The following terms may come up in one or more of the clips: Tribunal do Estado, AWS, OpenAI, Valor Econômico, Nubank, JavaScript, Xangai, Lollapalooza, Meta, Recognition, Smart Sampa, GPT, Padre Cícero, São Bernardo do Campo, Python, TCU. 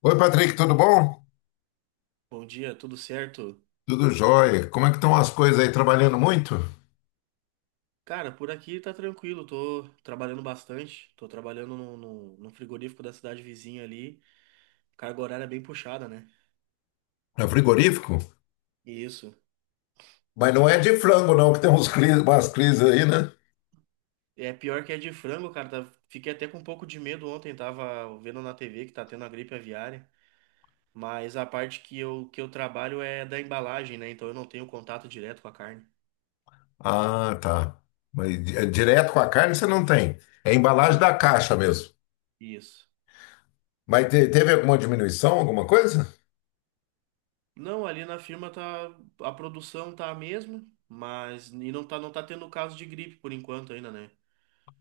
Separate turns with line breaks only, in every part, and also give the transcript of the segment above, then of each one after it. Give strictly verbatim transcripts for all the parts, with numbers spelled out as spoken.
Oi, Patrick, tudo bom?
Bom dia, tudo certo?
Tudo jóia. Como é que estão as coisas aí? Trabalhando muito?
Cara, por aqui tá tranquilo, tô trabalhando bastante, tô trabalhando no, no, no frigorífico da cidade vizinha ali, carga horária é bem puxada, né?
É frigorífico?
Isso.
Mas não é de frango, não, que tem uns cris, umas crises aí, né?
É pior que é de frango, cara, tá- fiquei até com um pouco de medo ontem, tava vendo na T V que tá tendo a gripe aviária, mas a parte que eu, que eu trabalho é da embalagem, né? Então eu não tenho contato direto com a carne.
Ah, tá. Mas di- é direto com a carne você não tem. É embalagem
Não,
da caixa mesmo.
isso.
Mas te- teve alguma diminuição, alguma coisa?
Não, ali na firma tá, a produção tá a mesma, mas e não tá, não tá tendo caso de gripe por enquanto ainda, né?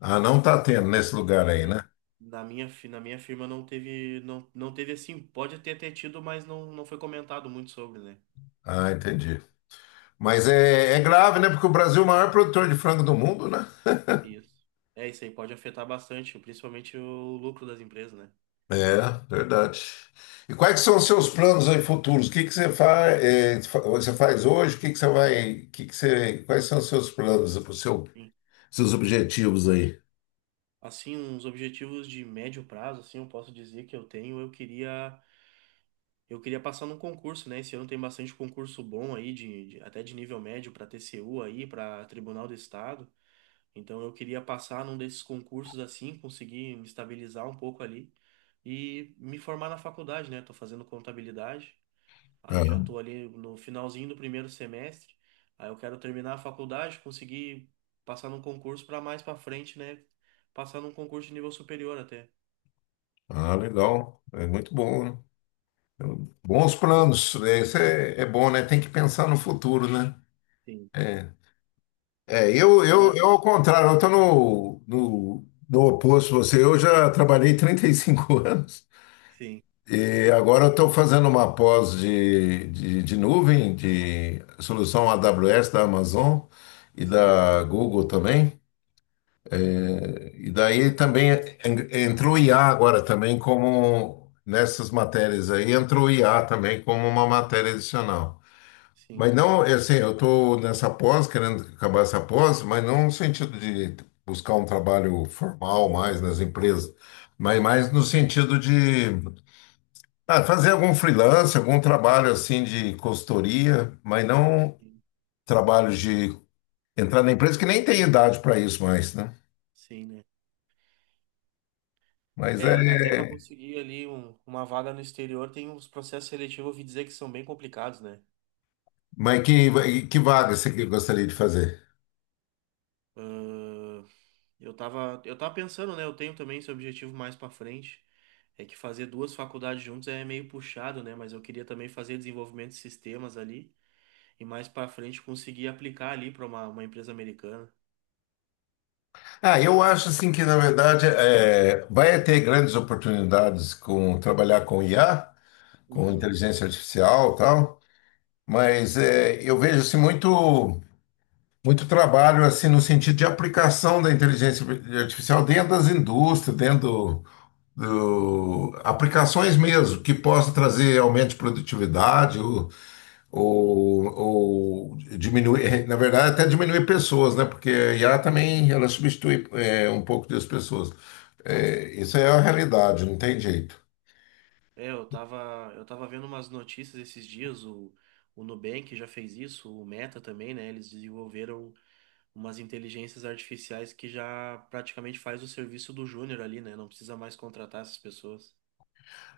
Ah, não tá tendo nesse lugar aí,
Na
né?
na minha, fi- na minha firma não teve, não, não teve assim, pode ter, ter tido, mas não, não foi comentado muito sobre, né?
Ah, entendi. Mas é, é grave, né? Porque o Brasil é o maior produtor de frango do mundo, né?
Isso. É isso aí, pode afetar bastante, principalmente o lucro das empresas, né?
É, verdade. E quais são os seus planos aí futuros? O que que você faz, você faz hoje? O que que você vai, o que que você, quais são os seus planos, os seu,
Sim.
seus objetivos aí?
Assim, uns objetivos de médio prazo, assim, eu posso dizer que eu tenho, eu queria, eu queria passar num concurso, né? Esse ano tem bastante concurso bom aí, de, de- até de nível médio para T C U aí, para Tribunal do Estado. Então eu queria passar num desses concursos assim, conseguir me estabilizar um pouco ali e me formar na faculdade, né? Tô fazendo contabilidade, aí já tô ali no finalzinho do primeiro semestre. Aí eu quero terminar a faculdade, conseguir passar num concurso para mais para frente, né? Passar num concurso de nível superior até.
Ah, legal. É muito bom, né? Bons planos, né? Isso é, é bom, né? Tem que pensar no futuro, né?
Sim.
É, é eu, eu,
Mas-
eu ao contrário, eu estou no, no, no oposto de você. Eu já trabalhei trinta e cinco anos.
Sim,
E agora eu estou fazendo uma pós de, de, de nuvem, de solução A W S da Amazon e
sim,
da Google também. E daí também en- entrou I A agora também como nessas matérias aí, entrou I A também como uma matéria adicional.
sim,
Mas não, é assim, eu estou nessa pós, querendo acabar essa pós, mas não no sentido de buscar um trabalho formal mais nas empresas, mas mais no sentido de ah, fazer algum freelance, algum trabalho assim de consultoria, mas não
sim,
trabalho de entrar na empresa, que nem tem idade para isso mais, né?
sim, né?
Mas
É,
é.
até para conseguir ali um- uma vaga no exterior, tem uns processos seletivos, eu ouvi dizer que são bem complicados, né?
Mas que, que vaga você que gostaria de fazer?
Eu tava, eu tava pensando, né? Eu tenho também esse objetivo mais pra frente. É que fazer duas faculdades juntos é meio puxado, né? Mas eu queria também fazer desenvolvimento de sistemas ali e mais pra frente conseguir aplicar ali pra uma, uma empresa americana.
Ah, eu acho assim que, na verdade, é, vai ter grandes oportunidades com trabalhar com I A, com
Uhum.
inteligência artificial e tal, mas é, eu vejo assim, muito, muito trabalho assim no sentido de aplicação da inteligência artificial dentro das indústrias, dentro do- aplicações mesmo que possam trazer
Sim,
aumento de produtividade ou, ou, ou diminuir, na verdade, até diminuir pessoas, né? Porque a I A
sim.
também ela substitui é, um pouco das pessoas. É, isso é a realidade, não tem jeito.
É, eu tava, eu tava vendo umas notícias esses dias, o, o Nubank já fez isso, o Meta também, né? Eles desenvolveram umas inteligências artificiais que já praticamente faz o serviço do júnior ali, né? Não precisa mais contratar essas pessoas.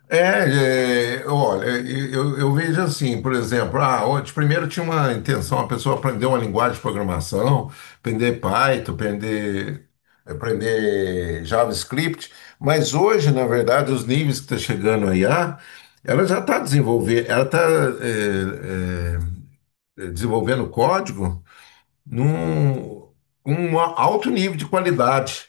É, é, olha, eu, eu vejo assim, por exemplo, ah, antes, primeiro tinha uma intenção, a pessoa aprender uma linguagem de programação, aprender
Sim,
Python, aprender, aprender JavaScript, mas hoje, na verdade, os níveis que está chegando a I A, ela já está desenvolvendo, ela está desenvolvendo código num um alto nível de qualidade.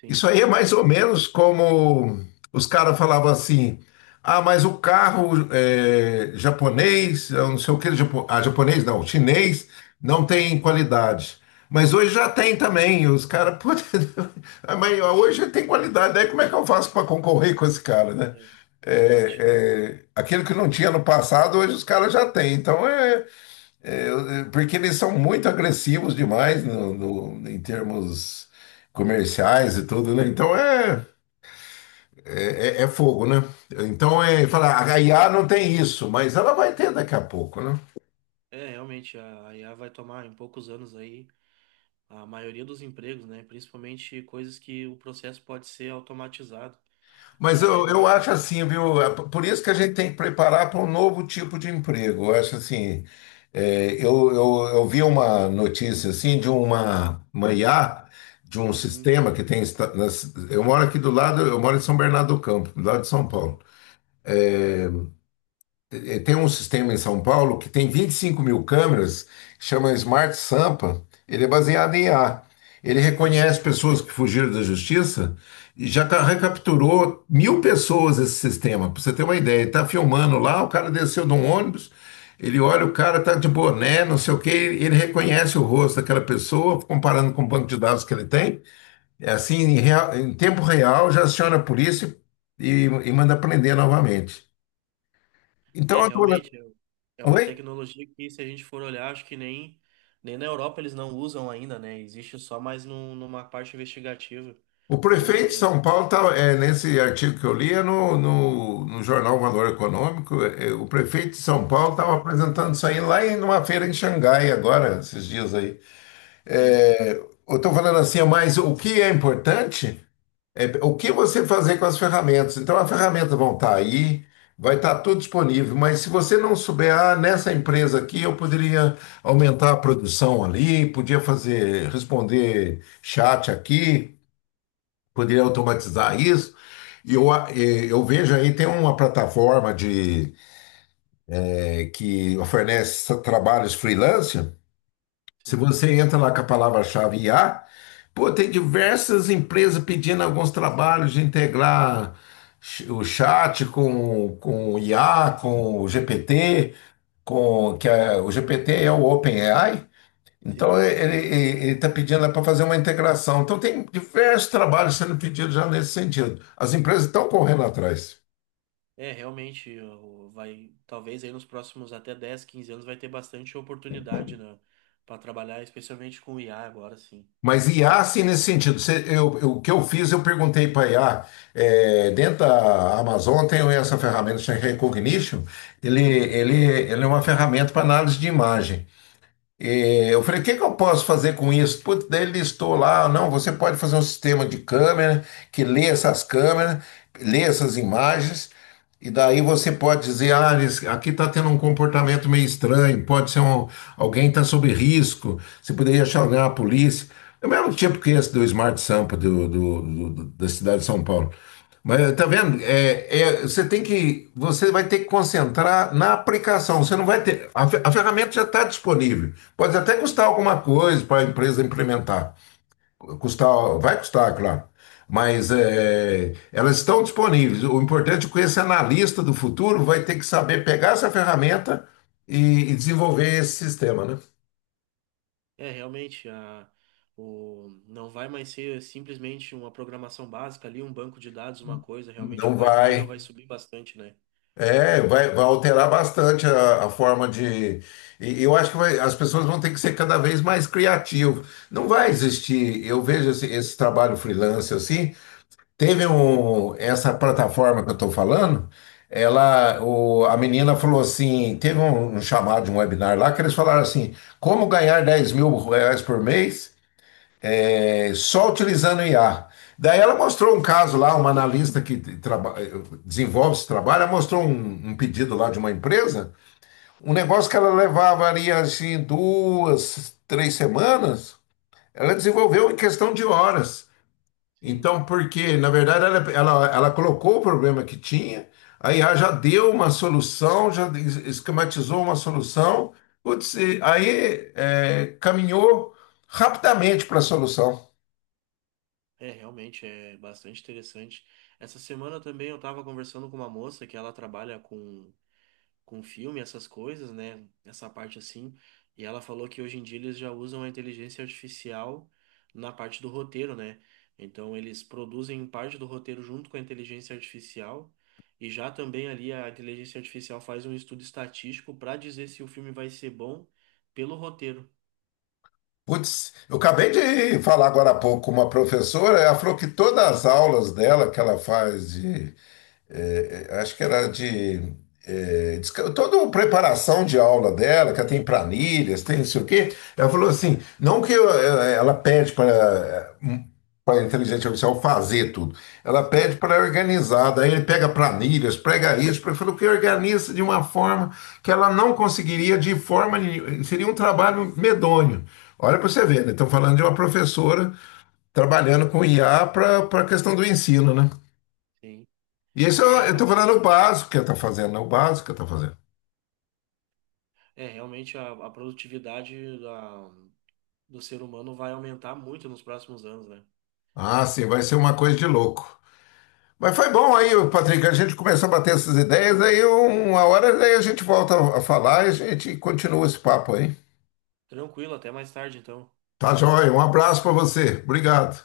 sim.
Isso aí é mais ou menos como os caras falavam assim: ah, mas o carro é, japonês, eu não sei o que, japo- ah, japonês não, chinês, não tem qualidade. Mas hoje já tem também, os caras, pô, ah, mas hoje tem qualidade, aí como é que eu faço para concorrer com esse cara, né?
É, realmente.
É, é, aquilo que não tinha no passado, hoje os caras já têm. Então é eu- eu- é, porque eles são muito agressivos demais no, no- em termos comerciais e tudo, né? Então é, é, é- é fogo, né? Então é
Sim.
falar, a I A não tem isso, mas ela vai ter daqui a pouco, né?
É, realmente, a a I A vai tomar em poucos anos aí a maioria dos empregos, né? Principalmente coisas que o processo pode ser automatizado e
Mas
a
eu,
régua vai
eu
ficar.
acho assim, viu? É p- Por isso que a gente tem que preparar para um novo tipo de emprego. Eu acho assim, é, eu, eu, eu vi uma notícia assim de uma, uma I A, de um
Uhum.
sistema que tem. esta- nas- Eu moro aqui do lado, eu moro em São Bernardo do Campo, do lado de São Paulo.
Sim,
É, é, tem um sistema em São Paulo que tem vinte e cinco mil câmeras, chama Smart Sampa. Ele é baseado em I A. Ele
sim,
reconhece pessoas que fugiram da justiça e já ca-
sim.
recapturou mil pessoas esse sistema, para você ter uma ideia. Ele tá filmando lá, o cara desceu de um ônibus, ele olha, o cara tá de boné, não sei o quê, ele reconhece o rosto daquela pessoa, comparando com o banco de dados que ele tem. É assim, em, real- em tempo real, já aciona a polícia e, e manda prender novamente. Então,
É, realmente, é é uma
oi?
tecnologia que, se a gente for olhar, acho que nem, nem na Europa eles não usam ainda, né? Existe só mais num, numa parte investigativa.
O prefeito de
Aí,
São Paulo, tá, é, nesse artigo que eu li, é no, no, no jornal Valor Econômico, é, é, o prefeito de São Paulo estava apresentando isso aí lá em uma feira em Xangai agora, esses dias aí.
sim,
É, eu estou falando assim, mas o que é importante é o que você fazer com as ferramentas. Então, as ferramentas vão estar aí, vai estar tudo disponível, mas se você não souber, ah, nessa empresa aqui eu poderia aumentar a produção ali, podia fazer, responder chat aqui, poderia automatizar isso. E eu, a- eh, eu vejo aí, tem uma plataforma de, eh, que oferece trabalhos freelancer. Se
sim,
você entra lá com a palavra-chave I A, pô, tem diversas empresas pedindo alguns trabalhos de integrar ch- o chat com, com o I A, com o G P T, com, que é, o G P T é o OpenAI, então,
sim.
ele está pedindo para fazer uma integração. Então, tem diversos trabalhos sendo pedidos já nesse sentido. As empresas estão correndo atrás.
É, realmente, o- vai, talvez aí nos próximos até dez, quinze anos vai ter bastante oportunidade, né, para trabalhar, especialmente com I A agora, sim.
Mas I A, sim, nesse sentido. Você- eu- eu- o que eu fiz, eu perguntei para I A, é, dentro da Amazon tem essa ferramenta chamada Recognition, ele,
Uhum.
ele, ele é uma ferramenta para análise de imagem. E eu falei, o que que eu posso fazer com isso? Putz, daí ele listou lá, não, você pode fazer um sistema de câmera que lê essas câmeras, lê essas imagens, e daí você pode dizer, ah, eles- aqui está tendo um comportamento meio estranho, pode ser um, alguém está sob risco, você poderia chamar a polícia. É o mesmo tipo que esse do Smart Sampa do, do- do- da cidade de São Paulo. Mas tá vendo? É, é, você tem que, você vai ter que concentrar na aplicação. Você não vai ter. A, fe- a ferramenta já está disponível. Pode até custar
Sim.
alguma coisa para a empresa implementar. Custar, vai custar, claro. Mas é, elas estão disponíveis. O importante é que esse analista do futuro vai ter que saber pegar essa ferramenta e, e desenvolver esse sistema, né?
É, realmente, a, o, não vai mais ser simplesmente uma programação básica ali, um banco de dados, uma coisa, realmente
Não
vai, o nível
vai.
vai subir bastante, né?
É, vai, vai alterar bastante a, a forma de. E eu acho que vai- as pessoas vão ter que ser cada vez mais criativas. Não vai
Sim.
existir. Eu vejo esse, esse trabalho freelance assim. Teve um, essa plataforma que eu estou falando, ela, o, a menina falou assim, teve um, um chamado de um webinar lá que eles falaram assim, como ganhar dez mil reais por mês é, só utilizando I A. Daí ela mostrou um caso lá, uma analista que traba- desenvolve esse trabalho, ela mostrou um, um pedido lá de uma empresa, um negócio que ela levaria assim duas, três semanas, ela desenvolveu em questão de horas.
Sim.
Então, porque, na verdade, ela, ela, ela colocou o problema que tinha, aí I A já deu uma solução, já es- esquematizou uma solução, putz, e aí é, caminhou rapidamente para a solução.
É, realmente, é bastante interessante. Essa semana também eu estava conversando com uma moça que ela trabalha com com filme, essas coisas, né? Essa parte assim. E ela falou que hoje em dia eles já usam a inteligência artificial na parte do roteiro, né? Então eles produzem parte do roteiro junto com a inteligência artificial. E já também ali a inteligência artificial faz um estudo estatístico para dizer se o filme vai ser bom pelo roteiro.
Putz, eu acabei de falar agora há pouco com uma professora, ela falou que todas as aulas dela que ela faz de é, é, acho que era de, é, desca- toda uma preparação de aula dela, que ela tem
Sim,
planilhas, tem não sei o quê. Ela falou assim, não que eu- ela ela pede para para a inteligência artificial fazer tudo. Ela pede
sim,
para organizar, daí ele pega planilhas, pega isso, ele falou que organiza de uma forma que ela não conseguiria de forma nenhuma, seria um trabalho medonho. Olha para você
sim,
ver, né? Estão falando de uma professora trabalhando com I A para a questão do ensino, né?
sim.
E isso
É,
eu estou falando
realmente.
o básico que está fazendo, né? O básico que está
É,
fazendo.
é, realmente a, a produtividade da- do ser humano vai aumentar muito nos próximos anos, né?
Ah, sim, vai ser uma coisa de louco. Mas foi bom aí, Patrick, a gente começou a bater essas ideias, aí um- uma hora aí a gente volta a falar e a gente continua esse papo aí.
Tranquilo, até mais tarde, então.
Tá joia, um abraço para você. Obrigado.